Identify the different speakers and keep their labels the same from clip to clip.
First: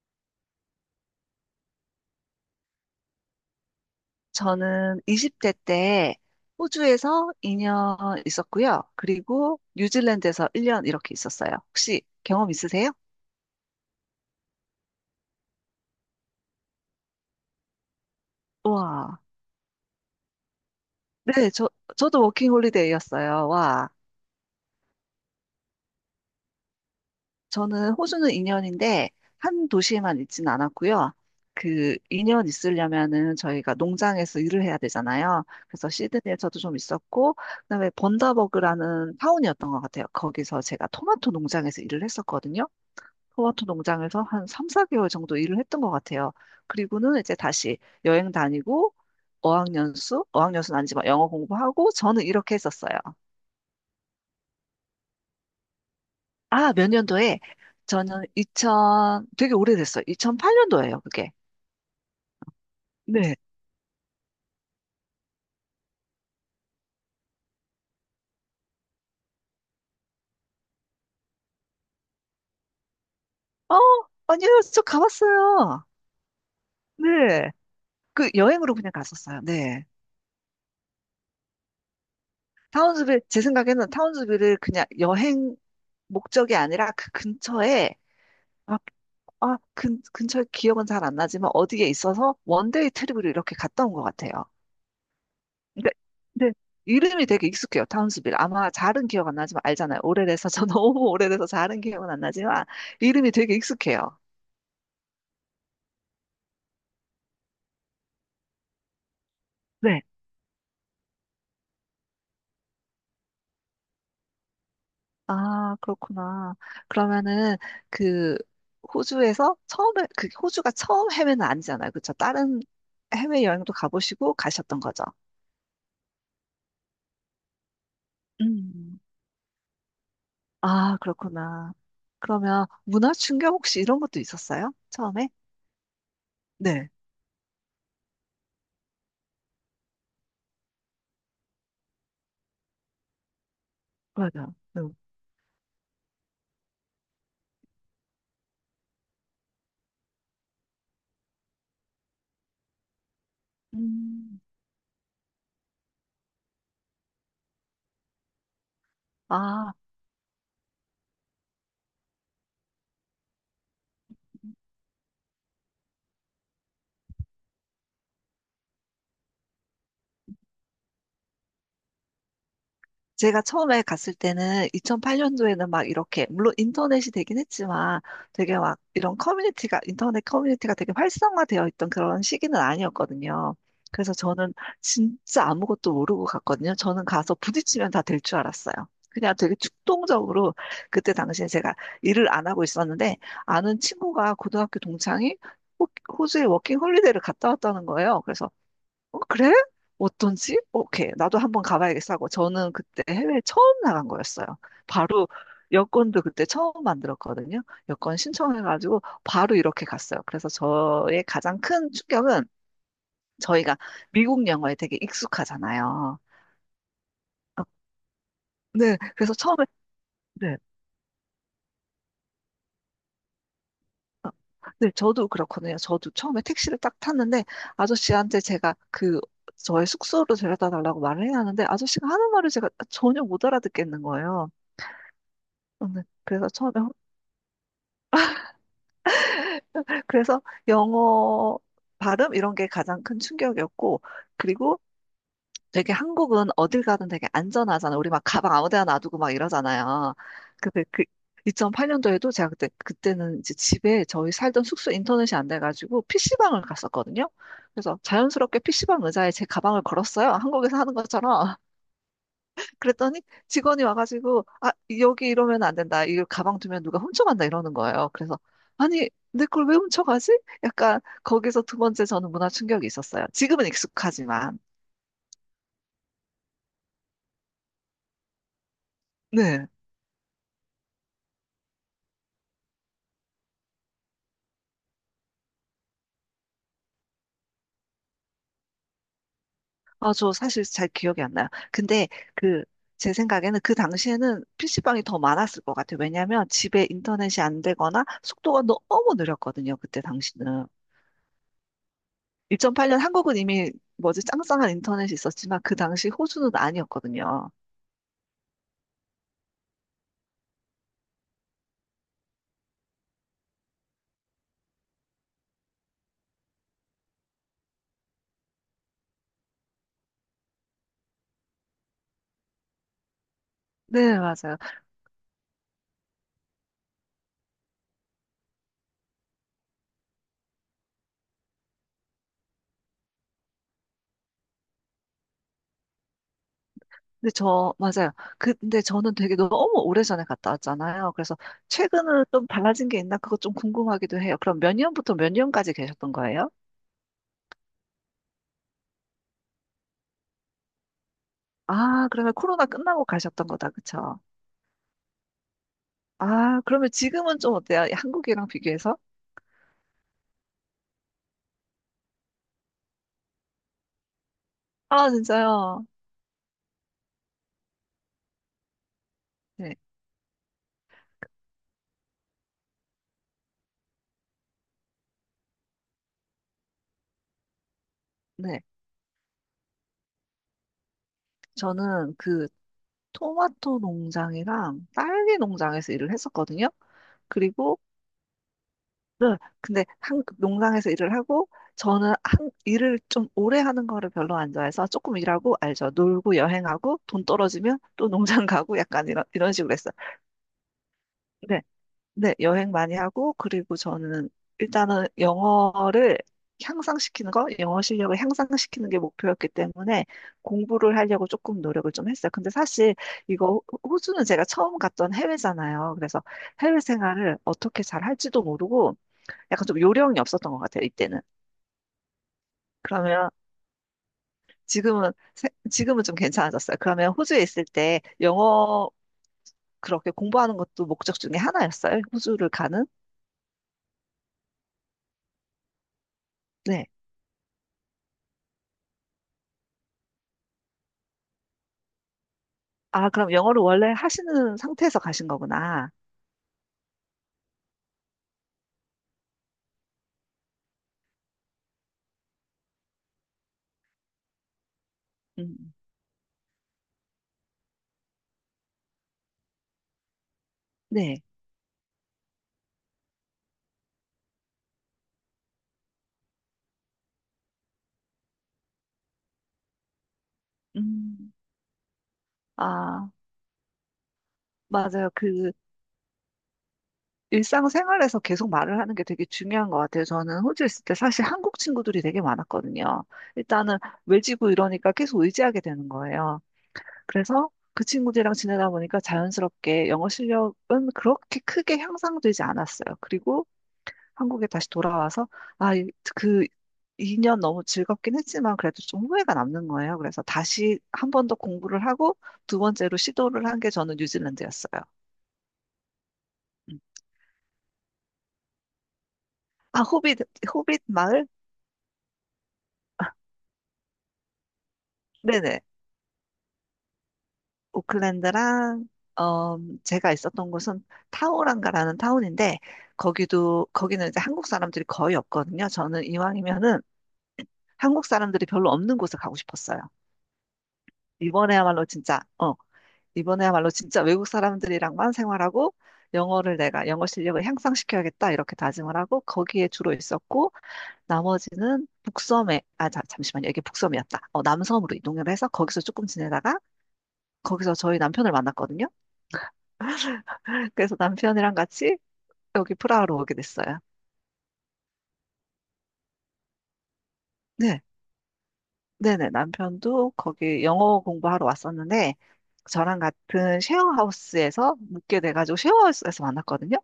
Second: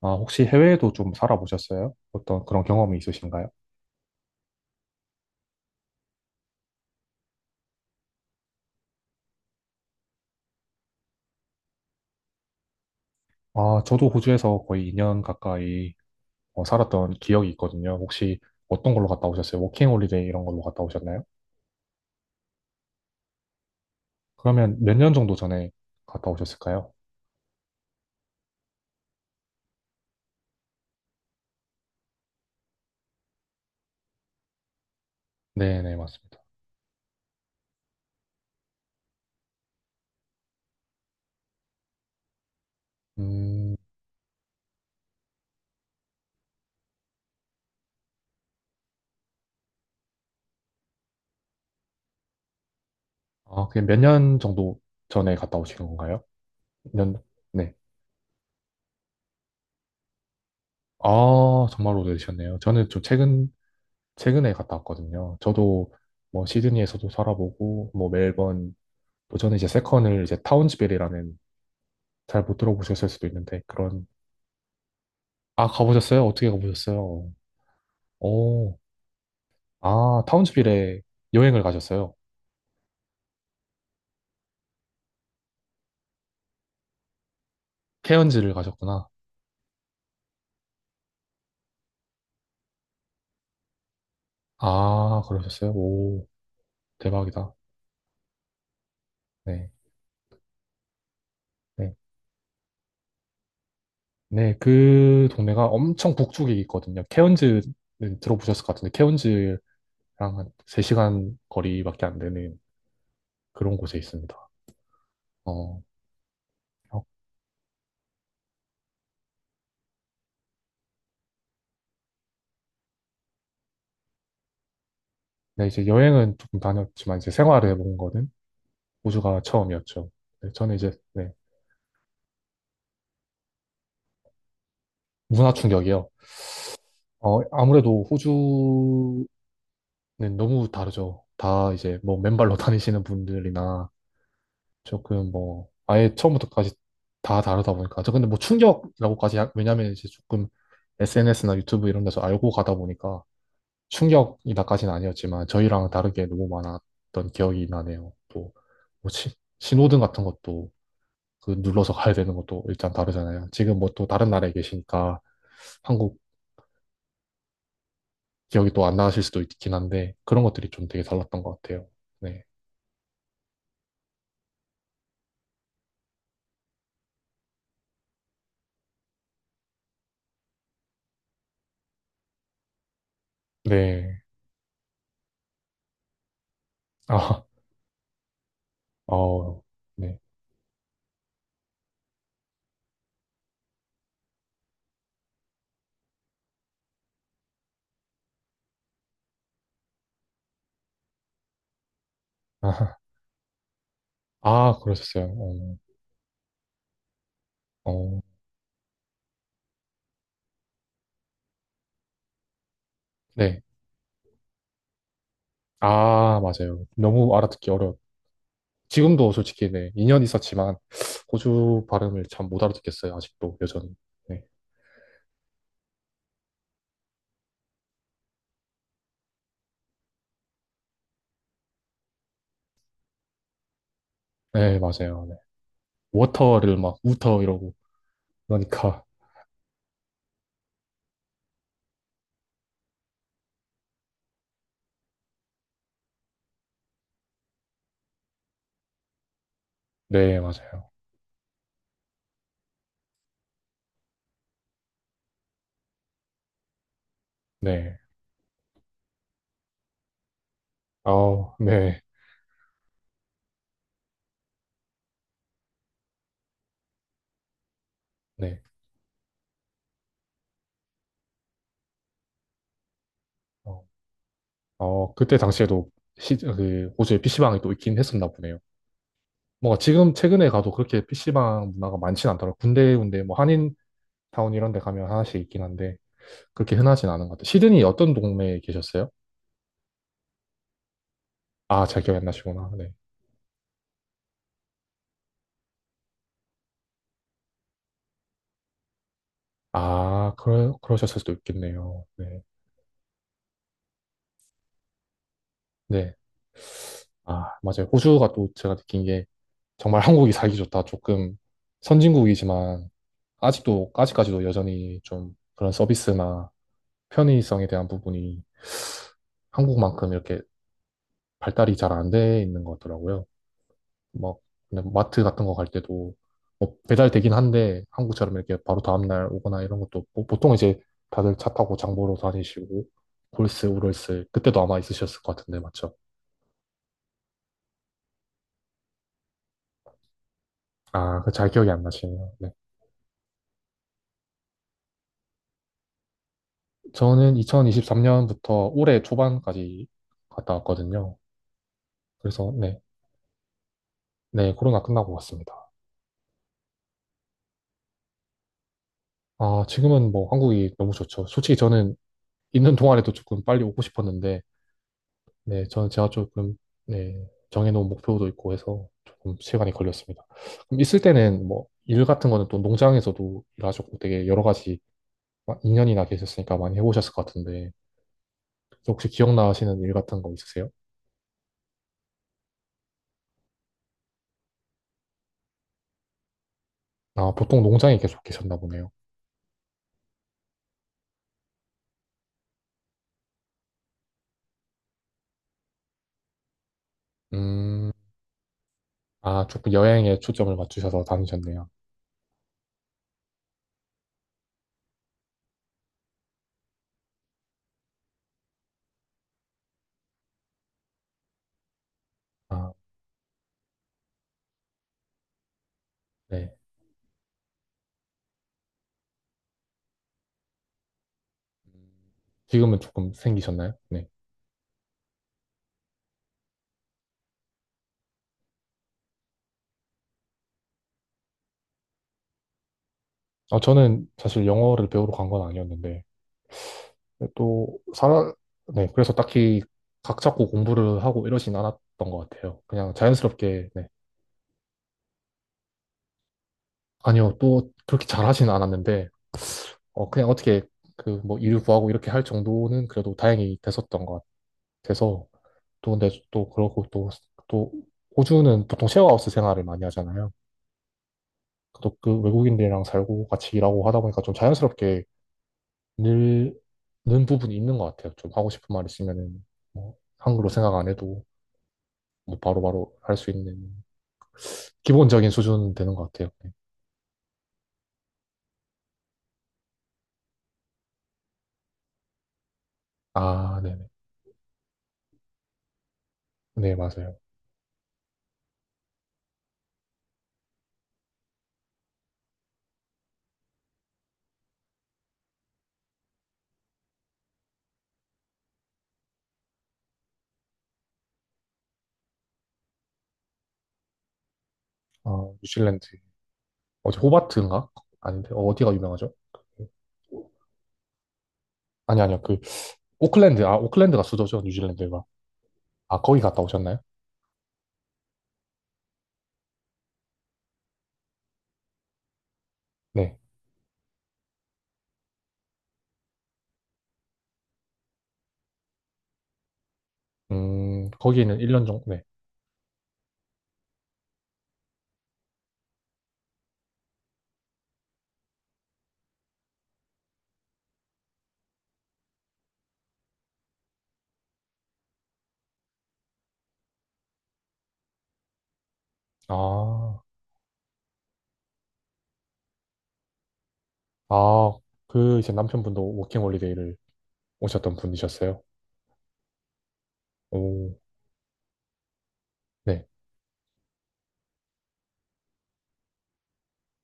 Speaker 1: 아, 혹시 해외에도 좀 살아보셨어요? 어떤 그런 경험이 있으신가요?
Speaker 2: 저는 20대 때 호주에서 2년 있었고요. 그리고 뉴질랜드에서 1년 이렇게 있었어요. 혹시 경험 있으세요?
Speaker 1: 아, 저도 호주에서 거의 2년 가까이 살았던 기억이 있거든요. 혹시 어떤 걸로
Speaker 2: 와.
Speaker 1: 갔다 오셨어요? 워킹 홀리데이 이런 걸로 갔다 오셨나요?
Speaker 2: 네, 저도 워킹 홀리데이였어요. 와.
Speaker 1: 그러면 몇 년 정도 전에 갔다 오셨을까요?
Speaker 2: 저는 호주는 2년인데 한 도시에만 있지는 않았고요. 그 2년 있으려면은 저희가 농장에서 일을 해야 되잖아요. 그래서
Speaker 1: 네네, 맞습니다.
Speaker 2: 시드니에서도 좀 있었고, 그다음에 번다버그라는 타운이었던 것 같아요. 거기서 제가 토마토 농장에서 일을 했었거든요. 토마토
Speaker 1: 음.
Speaker 2: 농장에서 한 3, 4개월 정도 일을 했던 것 같아요. 그리고는 이제 다시 여행 다니고 어학연수, 어학연수는 아니지만 영어 공부하고 저는 이렇게 했었어요.
Speaker 1: 아, 그게 몇 년 정도 전에 갔다 오신 건가요?
Speaker 2: 아, 몇
Speaker 1: 년,
Speaker 2: 년도에?
Speaker 1: 네.
Speaker 2: 저는 2000, 되게 오래됐어요. 2008년도예요, 그게.
Speaker 1: 아, 정말 오래되셨네요. 저는 좀
Speaker 2: 네.
Speaker 1: 최근, 최근에 갔다 왔거든요. 저도 뭐 시드니에서도 살아보고, 뭐 멜번, 그 전에 이제 세컨을 이제 타운즈빌이라는, 잘 못 들어보셨을 수도 있는데
Speaker 2: 어,
Speaker 1: 그런.
Speaker 2: 아니요, 저
Speaker 1: 아,
Speaker 2: 가봤어요.
Speaker 1: 가보셨어요? 어떻게 가보셨어요?
Speaker 2: 네. 그 여행으로
Speaker 1: 오,
Speaker 2: 그냥 갔었어요. 네.
Speaker 1: 아 타운즈빌에 여행을 가셨어요?
Speaker 2: 타운스빌, 제 생각에는 타운스빌을 그냥 여행 목적이 아니라 그 근처에.
Speaker 1: 케언즈를 가셨구나.
Speaker 2: 아, 근처 기억은 잘 안 나지만 어디에 있어서 원데이 트립으로 이렇게 갔다 온 것 같아요.
Speaker 1: 아 그러셨어요?
Speaker 2: 근데,
Speaker 1: 오,
Speaker 2: 근데 이름이 되게
Speaker 1: 대박이다.
Speaker 2: 익숙해요. 타운스빌. 아마 잘은 기억 안 나지만
Speaker 1: 네,
Speaker 2: 알잖아요. 오래돼서 저 너무 오래돼서 잘은
Speaker 1: 네,
Speaker 2: 기억은 안 나지만 이름이 되게 익숙해요.
Speaker 1: 네. 그 동네가 엄청 북쪽에 있거든요. 케언즈는 들어보셨을 것 같은데 케언즈랑
Speaker 2: 네.
Speaker 1: 한 3시간 거리밖에 안 되는 그런 곳에 있습니다.
Speaker 2: 아,
Speaker 1: 어,
Speaker 2: 그렇구나.
Speaker 1: 어,
Speaker 2: 그러면은 그 호주에서 처음에 그 호주가 처음 해외는 아니잖아요. 그렇죠? 다른 해외 여행도 가보시고 가셨던 거죠.
Speaker 1: 네, 이제 여행은 조금 다녔지만 이제 생활을 해본 거는
Speaker 2: 음.
Speaker 1: 호주가 처음이었죠. 네, 저는 이제,
Speaker 2: 아,
Speaker 1: 네.
Speaker 2: 그렇구나. 그러면 문화 충격 혹시 이런 것도 있었어요? 처음에?
Speaker 1: 문화 충격이요.
Speaker 2: 네,
Speaker 1: 아무래도 호주는 너무 다르죠. 다 이제 뭐 맨발로 다니시는 분들이나
Speaker 2: 맞아요. 네.
Speaker 1: 조금 뭐 아예 처음부터까지 다 다르다 보니까 저 근데 뭐 왜냐면 이제 조금 SNS나 유튜브 이런 데서 알고 가다 보니까
Speaker 2: 음,
Speaker 1: 충격이다까지는 아니었지만 저희랑 다르게 너무 많았던 기억이 나네요. 또 뭐
Speaker 2: 아,
Speaker 1: 신호등 같은 것도 그 눌러서 가야 되는 것도 일단 다르잖아요. 지금 뭐 또 다른 나라에 계시니까 한국 기억이 또 안 나실 수도 있긴 한데 그런 것들이 좀 되게 달랐던 것 같아요. 네.
Speaker 2: 제가 처음에 갔을 때는 2008년도에는 막 이렇게, 물론 인터넷이 되긴 했지만 되게 막 이런 커뮤니티가, 인터넷 커뮤니티가 되게 활성화되어 있던 그런 시기는 아니었거든요. 그래서
Speaker 1: 네.
Speaker 2: 저는 진짜 아무것도 모르고 갔거든요. 저는 가서
Speaker 1: 아,
Speaker 2: 부딪히면 다 될 줄 알았어요. 그냥 되게
Speaker 1: 어, 네.
Speaker 2: 충동적으로 그때 당시에 제가 일을 안 하고 있었는데 아는 친구가 고등학교 동창이 호- 호주에 워킹 홀리데이를 갔다 왔다는 거예요. 그래서 어, 그래? 어떤지? 오케이. 나도 한번 가봐야겠어 하고 저는
Speaker 1: 아,
Speaker 2: 그때 해외에 처음 나간 거였어요.
Speaker 1: 아,
Speaker 2: 바로
Speaker 1: 그러셨어요.
Speaker 2: 여권도 그때 처음 만들었거든요.
Speaker 1: 어,
Speaker 2: 여권
Speaker 1: 어,
Speaker 2: 신청해가지고 바로 이렇게 갔어요. 그래서 저의 가장 큰 충격은
Speaker 1: 네.
Speaker 2: 저희가 미국 영어에 되게 익숙하잖아요.
Speaker 1: 아, 맞아요. 너무
Speaker 2: 어,
Speaker 1: 알아듣기 어려워.
Speaker 2: 네.
Speaker 1: 지금도
Speaker 2: 그래서 처음에,
Speaker 1: 솔직히, 네. 2년
Speaker 2: 네.
Speaker 1: 있었지만 호주 발음을 참 못 알아듣겠어요. 아직도 여전히.
Speaker 2: 어,
Speaker 1: 네.
Speaker 2: 네, 저도 그렇거든요. 저도 처음에 택시를 딱 탔는데 아저씨한테 제가 그 저의 숙소로 데려다 달라고 말을 해야 하는데 아저씨가 하는 말을 제가 전혀 못 알아듣겠는 거예요.
Speaker 1: 네, 맞아요. 네.
Speaker 2: 저는 그래서 처음에
Speaker 1: 워터를 막 우터 이러고 그러니까
Speaker 2: 그래서 영어 발음 이런 게 가장 큰 충격이었고, 그리고 되게 한국은 어딜 가든 되게 안전하잖아요. 우리 막 가방 아무 데나 놔두고 막 이러잖아요.
Speaker 1: 네,
Speaker 2: 근데
Speaker 1: 맞아요.
Speaker 2: 그 2008년도에도 제가 그때는 이제 집에 저희 살던 숙소 인터넷이 안 돼가지고 PC방을 갔었거든요. 그래서
Speaker 1: 네.
Speaker 2: 자연스럽게 PC방 의자에 제 가방을 걸었어요. 한국에서 하는
Speaker 1: 아우,
Speaker 2: 것처럼.
Speaker 1: 네.
Speaker 2: 그랬더니 직원이 와가지고, 아, 여기 이러면 안 된다. 이걸 가방 두면 누가 훔쳐간다. 이러는 거예요. 그래서
Speaker 1: 네.
Speaker 2: 아니, 내 걸 왜 훔쳐가지? 약간 거기서 두 번째 저는 문화 충격이 있었어요. 지금은
Speaker 1: 어.
Speaker 2: 익숙하지만.
Speaker 1: 그때 당시에도 그 호주에 PC방이 또 있긴 했었나 보네요.
Speaker 2: 네.
Speaker 1: 뭔가 지금 최근에 가도 그렇게 PC방 문화가 많진 않더라고요. 군데군데 뭐 한인타운 이런 데 가면 하나씩 있긴 한데 그렇게 흔하진 않은 것 같아요. 시드니 어떤 동네에 계셨어요?
Speaker 2: 아, 저 사실 잘 기억이 안 나요.
Speaker 1: 아, 잘
Speaker 2: 근데
Speaker 1: 기억이 안
Speaker 2: 그,
Speaker 1: 나시구나. 네.
Speaker 2: 제 생각에는 그 당시에는 PC방이 더 많았을 것 같아요. 왜냐하면 집에 인터넷이 안 되거나 속도가 너무 느렸거든요. 그때
Speaker 1: 아,
Speaker 2: 당시는.
Speaker 1: 그러셨을 수도 있겠네요. 네.
Speaker 2: 2008년 한국은 이미 뭐지 짱짱한 인터넷이 있었지만 그 당시
Speaker 1: 네.
Speaker 2: 호주는 아니었거든요.
Speaker 1: 아, 맞아요. 호주가 또 제가 느낀 게 정말 한국이 살기 좋다. 조금 선진국이지만 아직도, 아직까지도 여전히 좀 그런 서비스나 편의성에 대한 부분이 한국만큼 이렇게 발달이 잘 안 돼 있는 것 같더라고요.
Speaker 2: 네,
Speaker 1: 막
Speaker 2: 맞아요.
Speaker 1: 그냥 마트 같은 거 갈 때도 뭐 배달되긴 한데 한국처럼 이렇게 바로 다음날 오거나 이런 것도 없고 보통 이제 다들 차 타고 장 보러 다니시고 골스, 우럴스 그때도 아마 있으셨을 것 같은데 맞죠?
Speaker 2: 맞아요. 근데 저는 되게 너무 오래전에 갔다 왔잖아요.
Speaker 1: 아, 그
Speaker 2: 그래서
Speaker 1: 잘 기억이 안
Speaker 2: 최근으로
Speaker 1: 나시네요.
Speaker 2: 좀
Speaker 1: 네.
Speaker 2: 달라진 게 있나? 그거 좀 궁금하기도 해요. 그럼 몇 년부터 몇 년까지 계셨던 거예요?
Speaker 1: 저는 2023년부터 올해 초반까지 갔다 왔거든요.
Speaker 2: 아, 그러면
Speaker 1: 그래서
Speaker 2: 코로나
Speaker 1: 네,
Speaker 2: 끝나고 가셨던 거다. 그쵸?
Speaker 1: 네, 코로나 끝나고 왔습니다.
Speaker 2: 아, 그러면 지금은 좀 어때요? 한국이랑 비교해서?
Speaker 1: 아, 지금은 뭐 한국이 너무 좋죠. 솔직히 저는 있는 동안에도 조금 빨리 오고 싶었는데,
Speaker 2: 아,
Speaker 1: 네,
Speaker 2: 진짜요?
Speaker 1: 저는 제가 조금, 네, 정해놓은 목표도 있고 해서 조금 시간이
Speaker 2: 네,
Speaker 1: 걸렸습니다. 그럼 있을 때는 뭐, 일 같은 거는 또 농장에서도 일하셨고 되게 여러 가지, 2년이나 계셨으니까 많이 해보셨을 것 같은데,
Speaker 2: 네.
Speaker 1: 혹시 기억나시는 일 같은 거 있으세요?
Speaker 2: 저는 그 토마토 농장이랑 딸기 농장에서 일을 했었거든요.
Speaker 1: 아, 보통
Speaker 2: 그리고
Speaker 1: 농장에 계속 계셨나 보네요.
Speaker 2: 네, 근데 한 농장에서 일을 하고 저는 한 일을 좀 오래 하는 거를 별로 안 좋아해서 조금 일하고 알죠. 놀고 여행하고 돈 떨어지면
Speaker 1: 음,
Speaker 2: 또 농장 가고 약간 이런
Speaker 1: 아,
Speaker 2: 이런
Speaker 1: 조금
Speaker 2: 식으로 했어요.
Speaker 1: 여행에 초점을 맞추셔서
Speaker 2: 네,
Speaker 1: 다니셨네요.
Speaker 2: 네, 여행 많이 하고 그리고 저는 일단은 영어를 향상시키는 거, 영어 실력을 향상시키는 게 목표였기 때문에 공부를 하려고 조금 노력을 좀 했어요. 근데
Speaker 1: 아,
Speaker 2: 사실 이거 호주는 제가 처음 갔던 해외잖아요. 그래서
Speaker 1: 네.
Speaker 2: 해외 생활을 어떻게 잘 할지도 모르고 약간 좀 요령이 없었던 것 같아요, 이때는.
Speaker 1: 지금은 조금
Speaker 2: 그러면
Speaker 1: 생기셨나요? 네.
Speaker 2: 지금은, 지금은 좀 괜찮아졌어요. 그러면 호주에 있을 때 영어 그렇게 공부하는 것도 목적 중에 하나였어요? 호주를 가는?
Speaker 1: 아, 저는 사실 영어를 배우러 간 건 아니었는데,
Speaker 2: 네.
Speaker 1: 네, 또, 사, 네, 그래서 딱히 각 잡고 공부를 하고 이러진 않았던 것 같아요. 그냥
Speaker 2: 아, 그럼 영어를
Speaker 1: 자연스럽게, 네.
Speaker 2: 원래 하시는 상태에서 가신 거구나.
Speaker 1: 아니요, 또 그렇게 잘하진 않았는데, 그냥 어떻게 그 뭐 일을 구하고 이렇게 할 정도는 그래도 다행히 됐었던 것 같아서,
Speaker 2: 음,
Speaker 1: 또 근데 또 그러고 또, 또, 호주는 보통 셰어하우스 생활을 많이 하잖아요.
Speaker 2: 네.
Speaker 1: 또 그 외국인들이랑 살고 같이 일하고 하다 보니까 좀 자연스럽게 늘는 부분이 있는 것 같아요. 좀 하고 싶은 말 있으면은, 뭐, 한글로 생각 안 해도
Speaker 2: 음,
Speaker 1: 뭐 바로바로
Speaker 2: 아,
Speaker 1: 할 수 있는
Speaker 2: 맞아요.
Speaker 1: 기본적인
Speaker 2: 그
Speaker 1: 수준 되는 것 같아요. 네.
Speaker 2: 일상생활에서 계속 말을 하는 게 되게 중요한 것 같아요. 저는 호주에 있을 때 사실 한국 친구들이 되게 많았거든요.
Speaker 1: 아,
Speaker 2: 일단은
Speaker 1: 네네.
Speaker 2: 외지고 이러니까 계속 의지하게 되는 거예요.
Speaker 1: 네, 맞아요.
Speaker 2: 그래서 그 친구들이랑 지내다 보니까 자연스럽게 영어 실력은 그렇게 크게 향상되지 않았어요. 그리고 한국에 다시 돌아와서, 아, 그 2년 너무 즐겁긴 했지만 그래도 좀 후회가 남는 거예요. 그래서 다시 한 번 더 공부를 하고 두 번째로 시도를 한 게 저는 뉴질랜드였어요.
Speaker 1: 어, 뉴질랜드.
Speaker 2: 음.
Speaker 1: 어제 호바트인가? 아닌데, 어, 디가 유명하죠? 그-
Speaker 2: 아, 호빗 마을?
Speaker 1: 아니, 아니요. 그, 오클랜드. 아, 오클랜드가 수도죠, 뉴질랜드가.
Speaker 2: 네네.
Speaker 1: 아, 거기 갔다 오셨나요?
Speaker 2: 오클랜드랑, 어, 제가 있었던 곳은 타우랑가라는 타운인데,
Speaker 1: 네.
Speaker 2: 거기는 이제 한국 사람들이 거의 없거든요. 저는 이왕이면은 한국 사람들이 별로 없는 곳을 가고 싶었어요.
Speaker 1: 거기는 1년 정도,
Speaker 2: 이번에야말로
Speaker 1: 네.
Speaker 2: 진짜, 어, 이번에야말로 진짜 외국 사람들이랑만 생활하고 영어를 내가 영어 실력을 향상시켜야겠다 이렇게 다짐을 하고 거기에 주로 있었고, 나머지는 북섬에, 아, 자, 잠시만요. 이게 북섬이었다. 어, 남섬으로 이동을 해서 거기서 조금 지내다가 거기서 저희 남편을 만났거든요.
Speaker 1: 아,
Speaker 2: 그래서 남편이랑 같이 여기 프라하로 오게 됐어요.
Speaker 1: 아, 그, 이제 남편분도 워킹홀리데이를 오셨던
Speaker 2: 네.
Speaker 1: 분이셨어요.
Speaker 2: 네네, 남편도 거기
Speaker 1: 오,
Speaker 2: 영어 공부하러 왔었는데,
Speaker 1: 네.
Speaker 2: 저랑 같은 쉐어하우스에서 묵게 돼가지고 쉐어하우스에서 만났거든요.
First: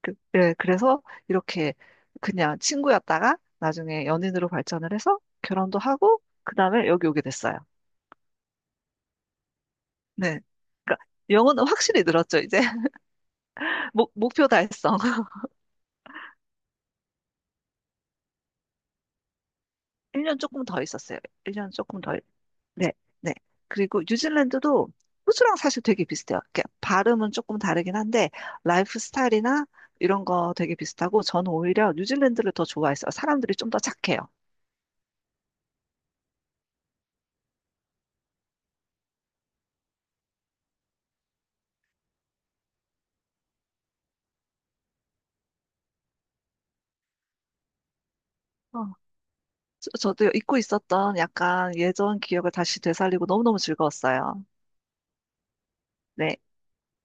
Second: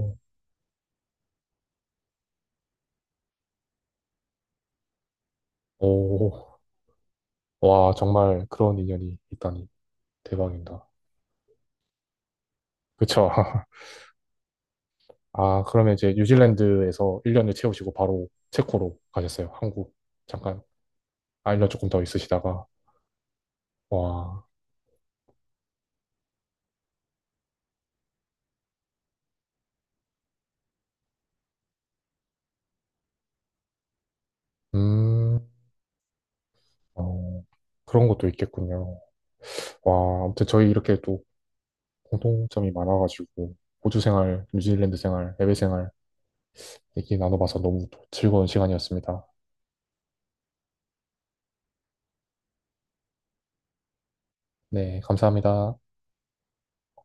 Speaker 2: 그, 예, 그래서 이렇게 그냥 친구였다가 나중에 연인으로 발전을 해서 결혼도 하고, 그
Speaker 1: 오.
Speaker 2: 다음에 여기 오게 됐어요.
Speaker 1: 와, 정말 그런 인연이 있다니.
Speaker 2: 네.
Speaker 1: 대박입니다.
Speaker 2: 그러니까 영어는 확실히 늘었죠, 이제.
Speaker 1: 그쵸?
Speaker 2: 목표 달성.
Speaker 1: 아, 그러면 이제 뉴질랜드에서 1년을 채우시고 바로 체코로 가셨어요. 한국.
Speaker 2: 1년
Speaker 1: 잠깐,
Speaker 2: 조금 더 있었어요.
Speaker 1: 아, 1년
Speaker 2: 1년
Speaker 1: 조금
Speaker 2: 조금
Speaker 1: 더
Speaker 2: 더.
Speaker 1: 있으시다가.
Speaker 2: 네, 네. 그리고
Speaker 1: 와,
Speaker 2: 뉴질랜드도 호주랑 사실 되게 비슷해요. 이렇게 발음은 조금 다르긴 한데 라이프 스타일이나 이런 거 되게 비슷하고 저는 오히려 뉴질랜드를 더 좋아했어요. 사람들이 좀 더 착해요.
Speaker 1: 음, 어, 그런 것도 있겠군요. 와, 아무튼 저희 이렇게 또 공통점이 많아가지고, 호주 생활, 뉴질랜드 생활, 해외 생활 얘기 나눠봐서 너무 또 즐거운
Speaker 2: 어,
Speaker 1: 시간이었습니다.
Speaker 2: 저도 잊고 있었던 약간 예전 기억을 다시 되살리고 너무너무 즐거웠어요.
Speaker 1: 네, 감사합니다.
Speaker 2: 네.